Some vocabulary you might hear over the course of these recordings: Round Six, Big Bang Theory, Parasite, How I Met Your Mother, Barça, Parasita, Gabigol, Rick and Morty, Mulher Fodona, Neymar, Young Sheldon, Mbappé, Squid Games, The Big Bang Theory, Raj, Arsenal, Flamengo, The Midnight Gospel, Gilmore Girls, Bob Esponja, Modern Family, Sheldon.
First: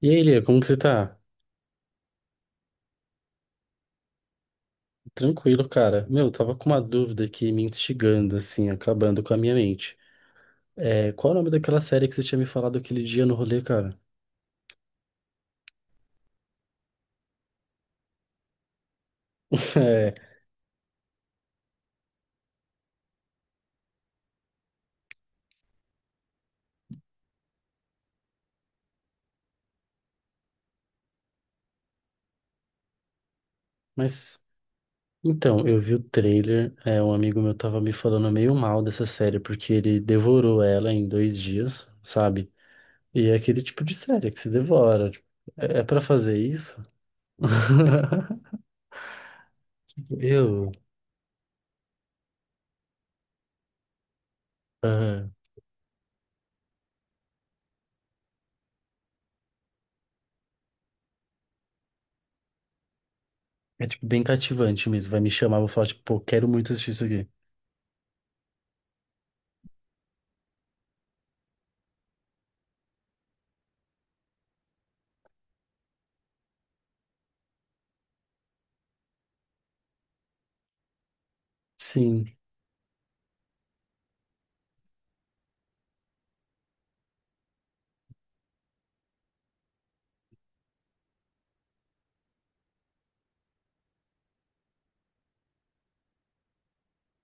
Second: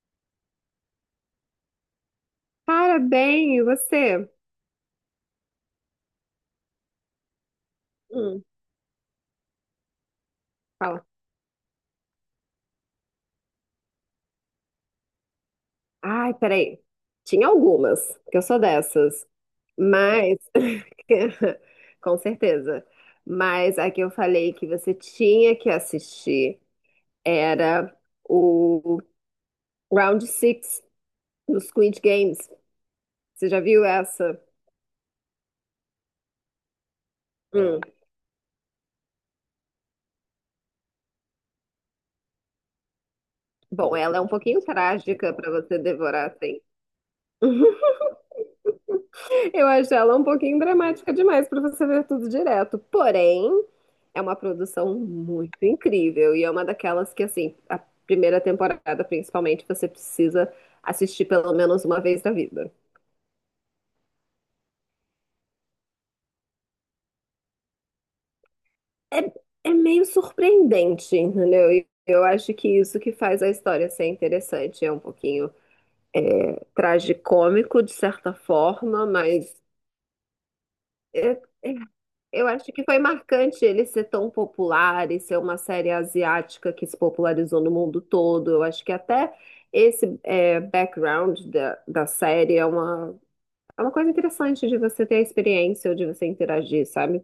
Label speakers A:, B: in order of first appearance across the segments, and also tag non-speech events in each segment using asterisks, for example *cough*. A: E aí, Lia, como que você tá?
B: Cara, bem, e você?
A: Tranquilo, cara. Meu, eu tava com uma dúvida aqui me instigando,
B: Hum.
A: assim, acabando com a minha mente.
B: Fala.
A: É, qual é o nome daquela série que você tinha me falado aquele dia no rolê, cara?
B: Ai, peraí. Tinha algumas, que eu sou dessas.
A: *laughs* É,
B: Mas, *laughs* com certeza. Mas a que eu falei que você tinha que assistir era o Round Six do Squid Games. Você já viu essa?
A: mas, então, eu vi o trailer, um amigo meu tava
B: Hum.
A: me falando meio mal dessa série, porque ele devorou ela em dois dias, sabe? E é aquele tipo de
B: Bom, ela é um
A: série que se
B: pouquinho
A: devora. Tipo,
B: trágica pra você
A: é, é pra
B: devorar
A: fazer
B: assim.
A: isso?
B: *laughs*
A: *laughs*
B: Eu acho ela um pouquinho
A: Eu,
B: dramática demais pra você ver tudo direto. Porém, é uma produção
A: aham.
B: muito incrível e é uma daquelas que, assim, a primeira temporada, principalmente, você precisa assistir pelo menos uma vez na vida.
A: É tipo bem cativante mesmo. Vai me chamar, vou falar, tipo, pô, quero muito assistir isso aqui.
B: É, é meio surpreendente, entendeu? E eu acho que isso que faz a história ser interessante. É um pouquinho tragicômico, de certa forma, mas é, é
A: Sim.
B: eu acho que foi marcante ele ser tão popular e ser uma série asiática que se popularizou no mundo todo. Eu acho que até esse background da série é é uma coisa interessante de você ter a experiência ou de você interagir, sabe?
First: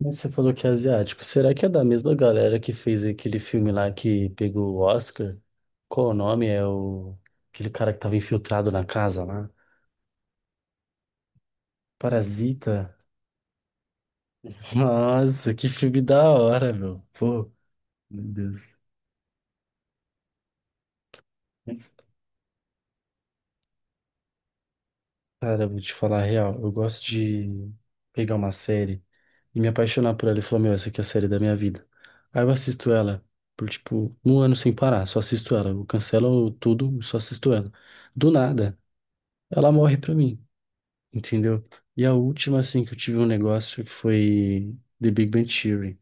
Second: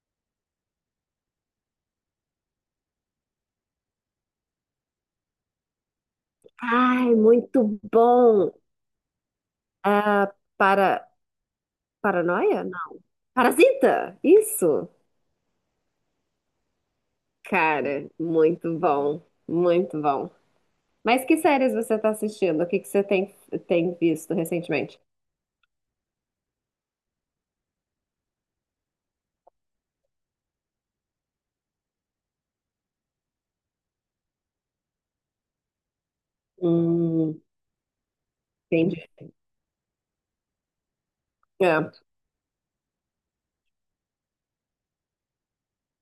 A: Mas você falou que é asiático. Será que é da mesma galera que fez aquele filme lá que pegou o Oscar? Qual o nome? É
B: Ai,
A: o... Aquele
B: muito
A: cara que tava
B: bom!
A: infiltrado na casa lá?
B: Ah, Para, paranoia?
A: Parasita.
B: Não. Parasita!
A: *laughs*
B: Isso!
A: Nossa, que filme da hora, meu. Pô,
B: Cara,
A: meu Deus.
B: muito bom, muito bom. Mas que séries
A: Mas,
B: você está assistindo? O que que você tem, Tem visto recentemente?
A: cara, eu vou te falar a real. Eu gosto de pegar uma série e me apaixonar por ela e falar, meu, essa aqui é a série da minha vida. Aí eu assisto ela por, tipo, um ano sem parar. Só assisto ela. Eu cancelo tudo, só
B: Hum,
A: assisto ela. Do nada,
B: entendi.
A: ela morre pra mim. Entendeu?
B: É.
A: E a última, assim, que eu tive um negócio que foi The Big Bang Theory.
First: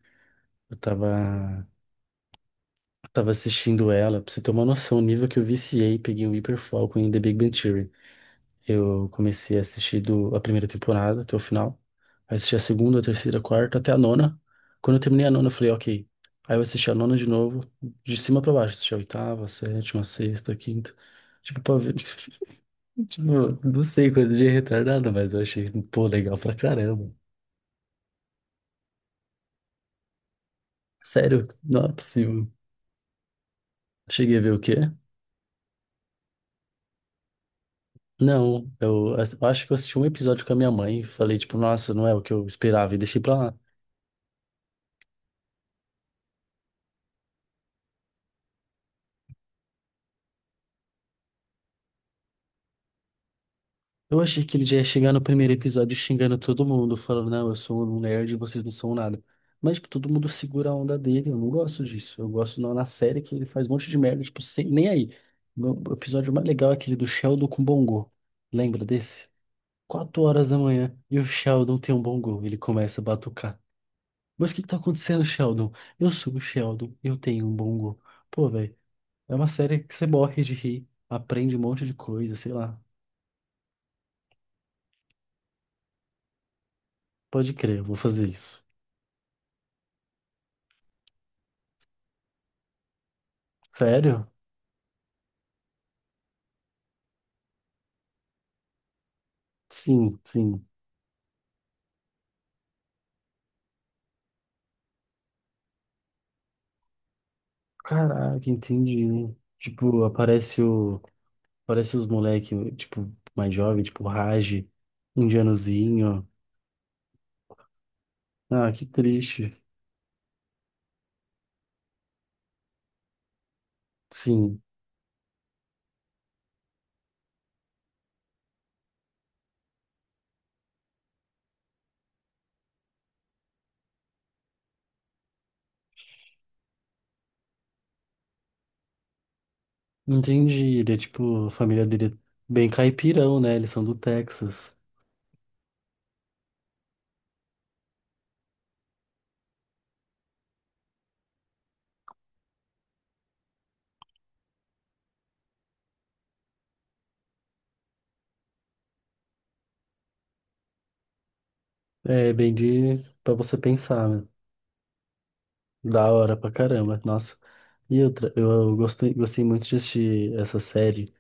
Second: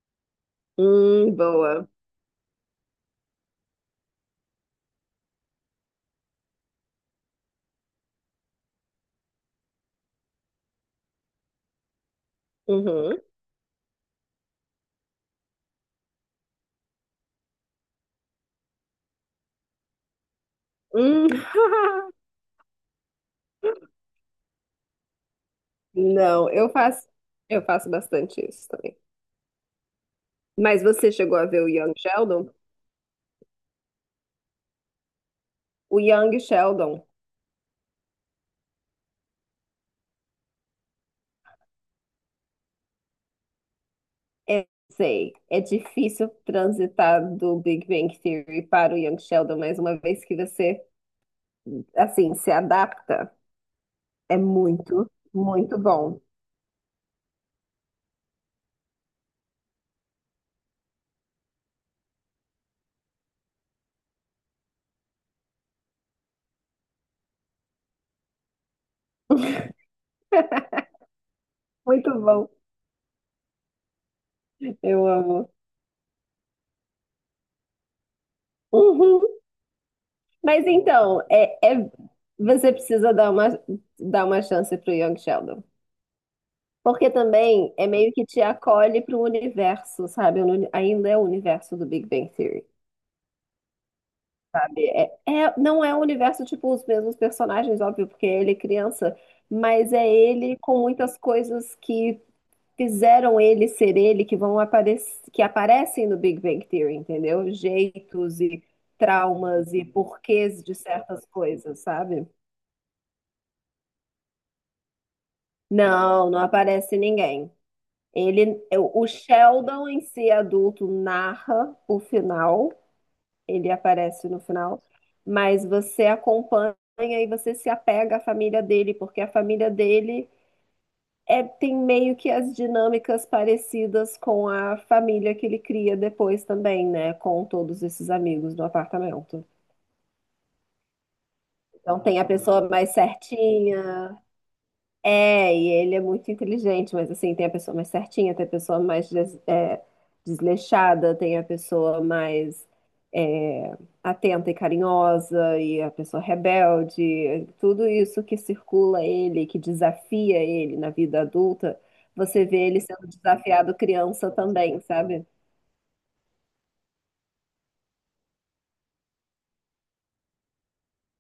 A: Eu tava,
B: Boa.
A: eu tava assistindo ela, pra você ter uma noção, o nível que eu viciei, peguei um hiperfoco em The Big Bang Theory. Eu comecei a assistir do, a primeira temporada até o final, aí assisti a segunda, a
B: Uhum.
A: terceira, a quarta, até a nona. Quando eu terminei a nona, eu falei, ok. Aí eu assisti a nona de novo, de cima pra baixo, assisti a oitava, a sétima, a sexta, a quinta.
B: Hum.
A: Tipo, pra ver, *laughs*
B: *laughs*
A: tipo, não sei, coisa de retardado, mas eu achei, pô, legal
B: Não,
A: pra
B: eu faço,
A: caramba.
B: Eu faço bastante isso também. Mas você chegou a
A: Sério?
B: ver o
A: Não é
B: Young
A: possível.
B: Sheldon?
A: Cheguei a ver o quê?
B: O Young Sheldon,
A: Não, acho que eu assisti um episódio com a minha mãe e falei, tipo, nossa, não é o que eu esperava e deixei pra lá.
B: é, sei, é difícil transitar do Big Bang Theory para o Young Sheldon, mas uma vez que você, assim, se adapta,
A: Eu
B: é
A: achei que ele já ia chegar no primeiro
B: muito
A: episódio
B: bom.
A: xingando todo mundo, falando, não, eu sou um nerd e vocês não são nada. Mas, tipo, todo mundo segura a onda dele, eu não gosto disso. Eu gosto na série que ele faz um monte de merda, tipo, sem, nem aí. O episódio mais legal é aquele do Sheldon com Bongo. Lembra desse? Quatro horas da
B: *laughs*
A: manhã e o Sheldon tem um
B: Muito
A: Bongo.
B: bom,
A: Ele começa a batucar. Mas o que que tá
B: eu
A: acontecendo,
B: amo.
A: Sheldon? Eu subo, Sheldon. Eu tenho um bom bongo. Pô, velho,
B: Uhum.
A: é uma série que você morre de
B: Mas
A: rir,
B: então,
A: aprende um monte de coisa, sei
B: você
A: lá.
B: precisa dar uma chance pro Young Sheldon. Porque
A: Pode
B: também
A: crer, eu
B: é
A: vou
B: meio que
A: fazer
B: te
A: isso.
B: acolhe para o universo, sabe? Ainda é o universo do Big Bang Theory,
A: Sério?
B: sabe? Não é o universo, tipo, os mesmos personagens, óbvio, porque ele é criança, mas é
A: Sim,
B: ele
A: sim.
B: com muitas coisas que fizeram ele ser ele, que vão aparecer, que aparecem no Big Bang Theory, entendeu? Jeitos
A: Caraca,
B: e
A: entendi. Né?
B: traumas e
A: Tipo, aparece
B: porquês de
A: o,
B: certas coisas,
A: aparece os
B: sabe?
A: moleque, tipo, mais jovem, tipo, Raj, indianozinho.
B: Não, não aparece ninguém. Ele,
A: Ah,
B: é,
A: que
B: o
A: triste.
B: Sheldon em si adulto narra o final, ele aparece no
A: Sim,
B: final, mas você acompanha e você se apega à família dele, porque a família dele tem meio que as dinâmicas parecidas com a família que ele cria depois também, né? Com todos esses amigos do apartamento.
A: entendi. Ele é tipo, a família
B: Então
A: dele é
B: tem a
A: bem
B: pessoa mais
A: caipirão, né? Eles são do
B: certinha.
A: Texas.
B: É, e ele é muito inteligente, mas assim, tem a pessoa mais certinha, tem a pessoa mais desleixada, tem a pessoa mais é, atenta e carinhosa, e a pessoa rebelde, tudo isso que circula ele, que desafia ele na vida adulta,
A: É,
B: você
A: bem
B: vê ele
A: de,
B: sendo
A: pra você
B: desafiado
A: pensar, né?
B: criança também, sabe?
A: Da hora pra caramba, nossa. E outra, eu gostei, gostei muito de assistir essa série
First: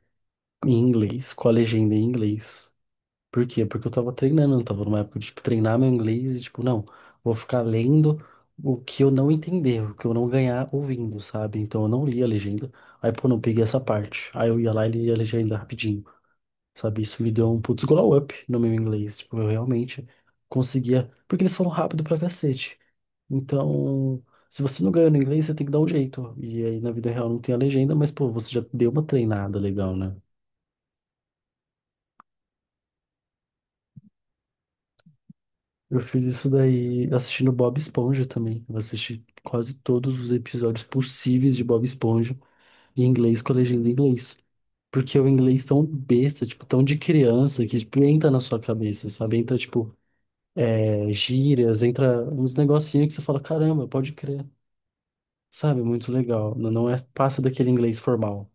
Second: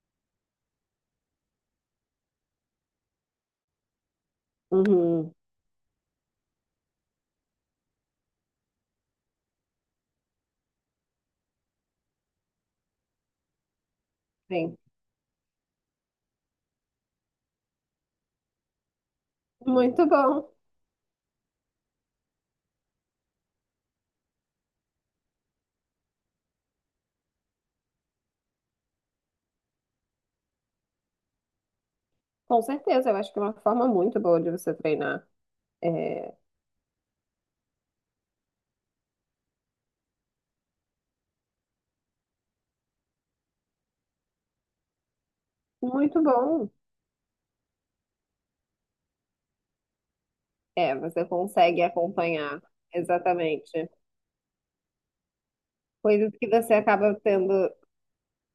A: em inglês, com a legenda em inglês. Por quê? Porque eu tava treinando, eu tava numa época de,
B: Uhum,
A: tipo, treinar meu inglês e, tipo, não, vou ficar lendo o que eu não entender, o que eu não ganhar ouvindo, sabe? Então eu não li a legenda. Aí, pô, não peguei essa parte. Aí eu ia
B: sim.
A: lá e lia a legenda rapidinho, sabe? Isso me deu um putz glow up no meu inglês. Tipo, eu realmente
B: Muito bom,
A: conseguia. Porque eles falam rápido pra cacete. Então, se você não ganhou no inglês, você tem que dar um jeito. E aí na vida real não tem a legenda, mas pô, você já deu uma treinada legal, né?
B: com certeza, eu acho que é uma forma muito boa de você treinar.
A: Eu fiz
B: É,
A: isso daí assistindo Bob Esponja também. Eu assisti quase todos os episódios possíveis de Bob Esponja em inglês com a legenda em inglês. Porque o inglês tão
B: muito
A: besta, tipo,
B: bom.
A: tão de criança, que tipo, entra na sua cabeça, sabe? Entra, tipo,
B: É,
A: é,
B: você consegue
A: gírias, entra uns
B: acompanhar,
A: negocinhos que você fala,
B: exatamente.
A: caramba, pode crer. Sabe? Muito
B: Coisas que
A: legal. Não
B: você
A: não é,
B: acaba
A: passa daquele
B: tendo,
A: inglês formal.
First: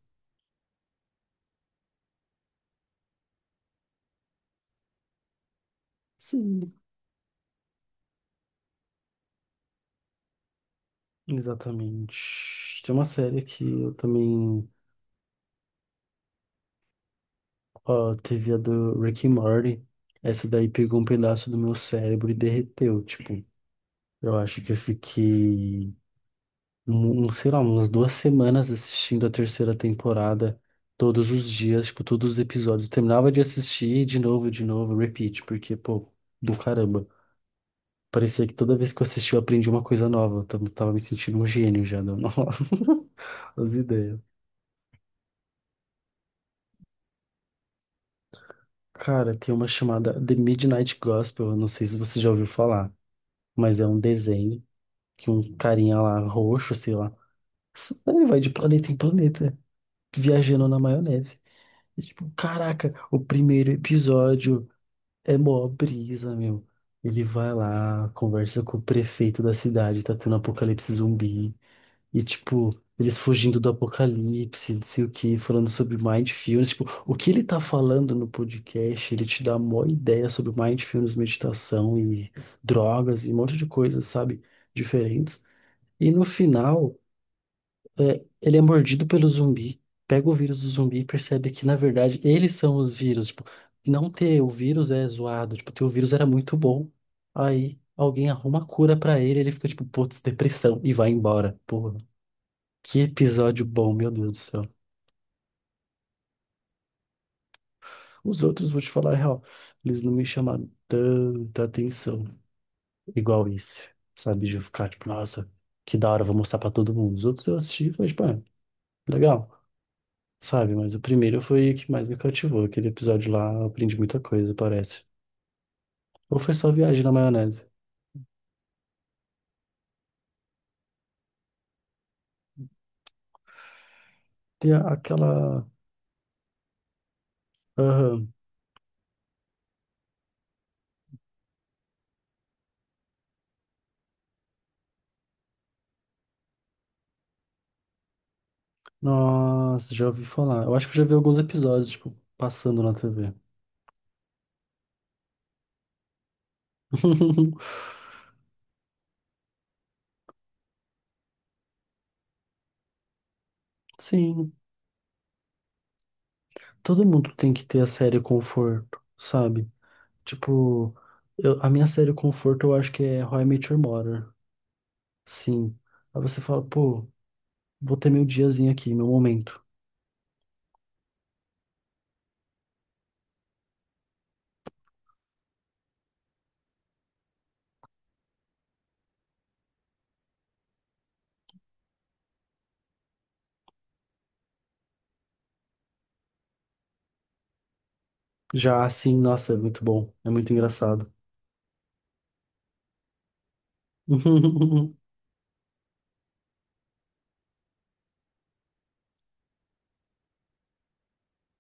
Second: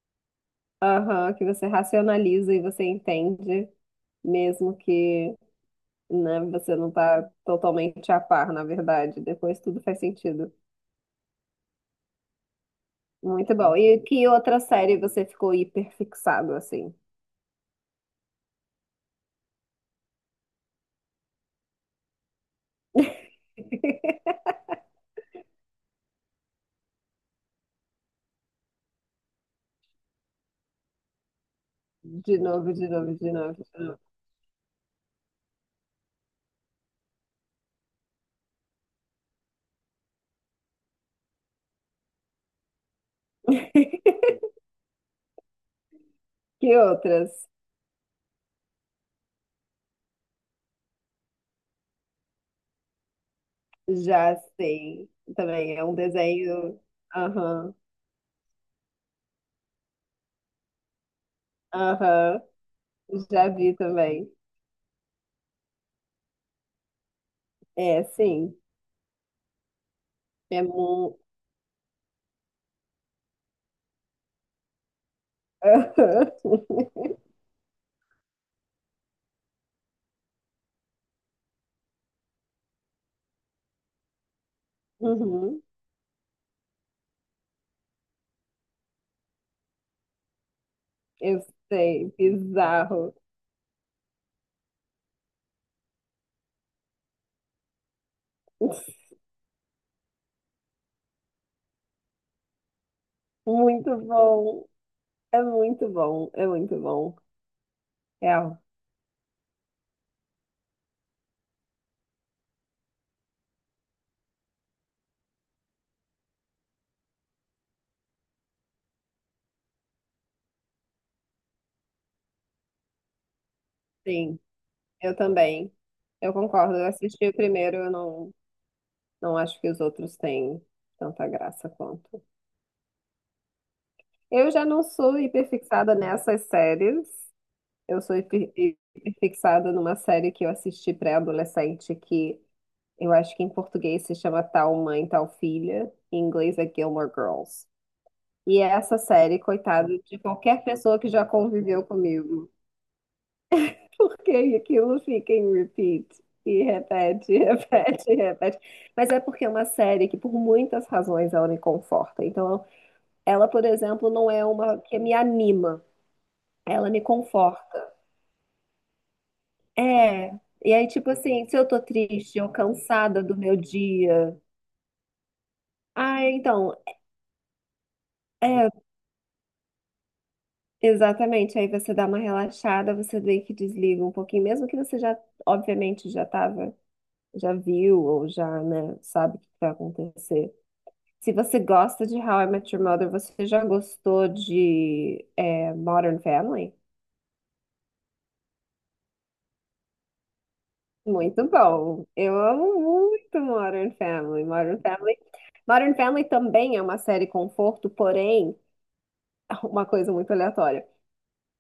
B: aham, que você racionaliza e você entende, mesmo que, né,
A: Sim.
B: você não tá totalmente a par, na verdade. Depois tudo faz sentido.
A: Exatamente. Tem uma série
B: Muito
A: que
B: bom.
A: eu
B: E que outra
A: também.
B: série você ficou hiperfixado, assim?
A: Ó, teve a do Rick and Morty. Essa daí pegou um pedaço do meu cérebro e derreteu. Tipo,
B: *laughs*
A: eu acho que eu fiquei, sei lá, umas duas semanas assistindo a terceira temporada todos os dias, tipo, todos os
B: De novo,
A: episódios.
B: de
A: Eu
B: novo,
A: terminava
B: de
A: de
B: novo, de
A: assistir
B: novo.
A: e de novo, repeat, porque, pô, do caramba. Parecia que toda vez que eu assisti eu aprendi uma coisa nova. Eu tava me sentindo um gênio já, dando *laughs* as ideias.
B: *laughs* Que outras?
A: Cara, tem uma chamada The Midnight Gospel, eu não sei se você já ouviu falar, mas é um
B: Já
A: desenho
B: sei.
A: que um
B: Também é um
A: carinha lá, roxo,
B: desenho.
A: sei lá,
B: Aham,
A: ele vai de planeta em planeta, viajando na maionese. E tipo,
B: aham.
A: caraca, o
B: Já
A: primeiro
B: vi também.
A: episódio é mó brisa, meu. Ele vai
B: É,
A: lá,
B: sim.
A: conversa com o prefeito da cidade, tá tendo
B: É
A: apocalipse
B: muito.
A: zumbi. E, tipo, eles fugindo do apocalipse, não sei o que, falando sobre mindfulness. Tipo, o
B: *laughs*
A: que ele tá falando no podcast, ele te dá a maior ideia sobre mindfulness, meditação e drogas e um monte de coisas, sabe? Diferentes.
B: Uhum,
A: E no final, é, ele é mordido pelo zumbi, pega o vírus do zumbi e
B: eu
A: percebe que, na
B: sei,
A: verdade, eles são os
B: bizarro.
A: vírus. Tipo, não ter o vírus é zoado. Tipo, ter o vírus era muito bom. Aí alguém arruma a cura
B: *laughs*
A: pra ele, ele fica tipo, putz, depressão, e vai embora. Porra. Que episódio bom,
B: Muito
A: meu Deus do céu.
B: bom. É muito bom, é muito bom. É,
A: Os outros, vou te falar a real, eles não me chamaram tanta atenção igual esse, sabe? De eu ficar tipo, nossa, que da hora, vou mostrar pra todo mundo. Os outros eu assisti e falei, tipo, ah, legal, sabe? Mas o primeiro foi o que mais me cativou. Aquele episódio lá, eu aprendi muita
B: sim,
A: coisa, parece.
B: eu também. Eu
A: Ou foi só
B: concordo. Eu
A: viagem na
B: assisti o
A: maionese?
B: primeiro, eu não, não acho que os outros têm tanta graça quanto. Eu já
A: Tem
B: não
A: a-
B: sou
A: aquela.
B: hiperfixada nessas séries. Eu sou
A: Aham.
B: hiperfixada numa série que eu assisti pré-adolescente que eu acho que em português se chama Tal Mãe, Tal Filha, em inglês é Gilmore Girls. E é essa série, coitada
A: Nossa, já
B: de
A: ouvi falar.
B: qualquer
A: Eu acho que
B: pessoa
A: eu já
B: que
A: vi
B: já
A: alguns
B: conviveu
A: episódios, tipo,
B: comigo,
A: passando na TV.
B: *laughs* porque aquilo fica em repeat. E repete, *laughs*
A: *laughs*
B: repete, repete. Mas é porque é uma série que, por muitas razões, ela me conforta. Então, ela, por exemplo, não é
A: Sim.
B: uma que me anima, ela me
A: Todo mundo tem que ter a
B: conforta.
A: série conforto, sabe?
B: É. E aí,
A: Tipo,
B: tipo assim, se
A: eu-
B: eu
A: a
B: tô
A: minha série
B: triste ou
A: conforto eu acho que
B: cansada
A: é
B: do
A: How I
B: meu
A: Met Your Mother.
B: dia,
A: Sim. Aí
B: ah,
A: você fala,
B: então,
A: pô, vou ter meu
B: é
A: diazinho aqui, meu momento.
B: exatamente, aí você dá uma relaxada, você vê que desliga um pouquinho, mesmo que você obviamente, já tava, já viu ou já, né, sabe o que vai acontecer. Se você gosta de How I Met Your Mother, você já gostou de Modern Family?
A: Já assim, nossa, é muito bom. É muito engraçado.
B: Muito bom. Eu amo muito Modern Family. Modern
A: *laughs*
B: Family. Modern Family também é uma série conforto, porém, *laughs* uma coisa muito aleatória.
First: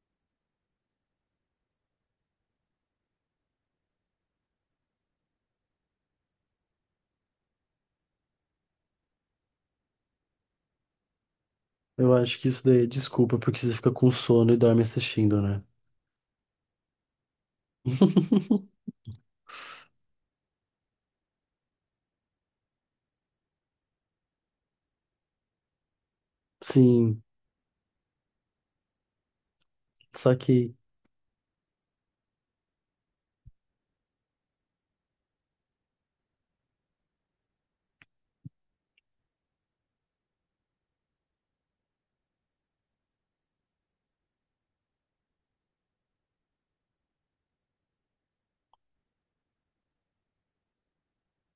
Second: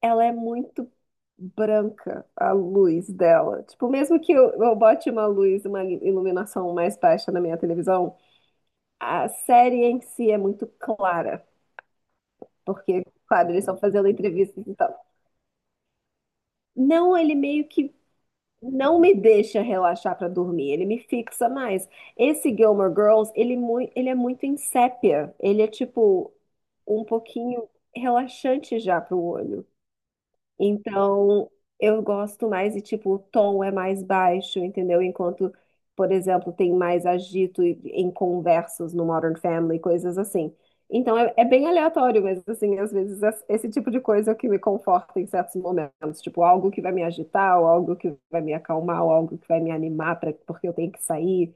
B: Ela é muito branca, a luz dela. Tipo, mesmo que eu bote uma luz, uma iluminação mais baixa na minha televisão, a série em si é muito clara,
A: Eu acho que isso daí é
B: porque,
A: desculpa,
B: claro,
A: porque
B: eles
A: você
B: estão
A: fica
B: fazendo
A: com sono e
B: entrevistas e
A: dorme
B: tal.
A: assistindo, né?
B: Não, ele meio que
A: *laughs*
B: não me deixa relaxar pra dormir, ele me fixa mais. Esse Gilmore Girls, ele é muito em sépia, ele é tipo um
A: Sim,
B: pouquinho relaxante já pro olho.
A: só que
B: Então, eu gosto mais e, tipo, o tom é mais baixo, entendeu? Enquanto, por exemplo, tem mais em conversas no Modern Family, coisas assim. Então, é, é bem aleatório, mas, assim, às vezes esse tipo de coisa é o que me conforta em certos momentos. Tipo, algo que vai me agitar, ou algo que vai me acalmar, ou algo que vai me animar pra, porque eu tenho que sair.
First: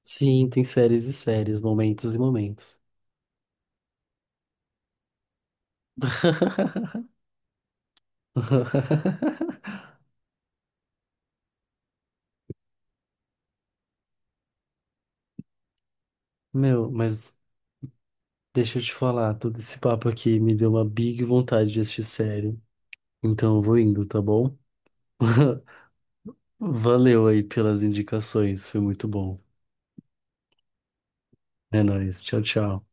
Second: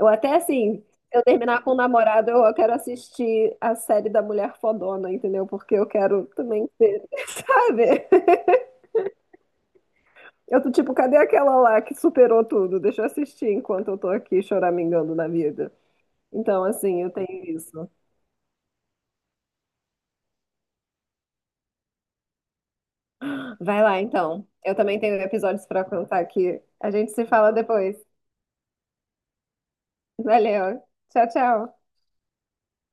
B: Ou até,
A: sim, tem
B: assim,
A: séries e
B: eu
A: séries,
B: terminar com o
A: momentos e
B: namorado, eu quero
A: momentos.
B: assistir a série da Mulher Fodona, entendeu? Porque eu quero também ser, *laughs* sabe?
A: *laughs*
B: Eu tô tipo, cadê aquela lá que superou tudo? Deixa eu assistir enquanto eu tô aqui choramingando na vida. Então,
A: Meu,
B: assim, eu tenho
A: mas
B: isso.
A: deixa eu te falar, todo esse papo aqui me deu uma big vontade de assistir série. Então eu vou
B: Vai lá,
A: indo, tá
B: então.
A: bom?
B: Eu também tenho
A: *laughs*
B: episódios pra contar aqui. A gente se
A: Valeu aí
B: fala
A: pelas
B: depois.
A: indicações, foi muito bom.
B: Valeu. Tchau,
A: É
B: tchau.
A: nóis, tchau, tchau.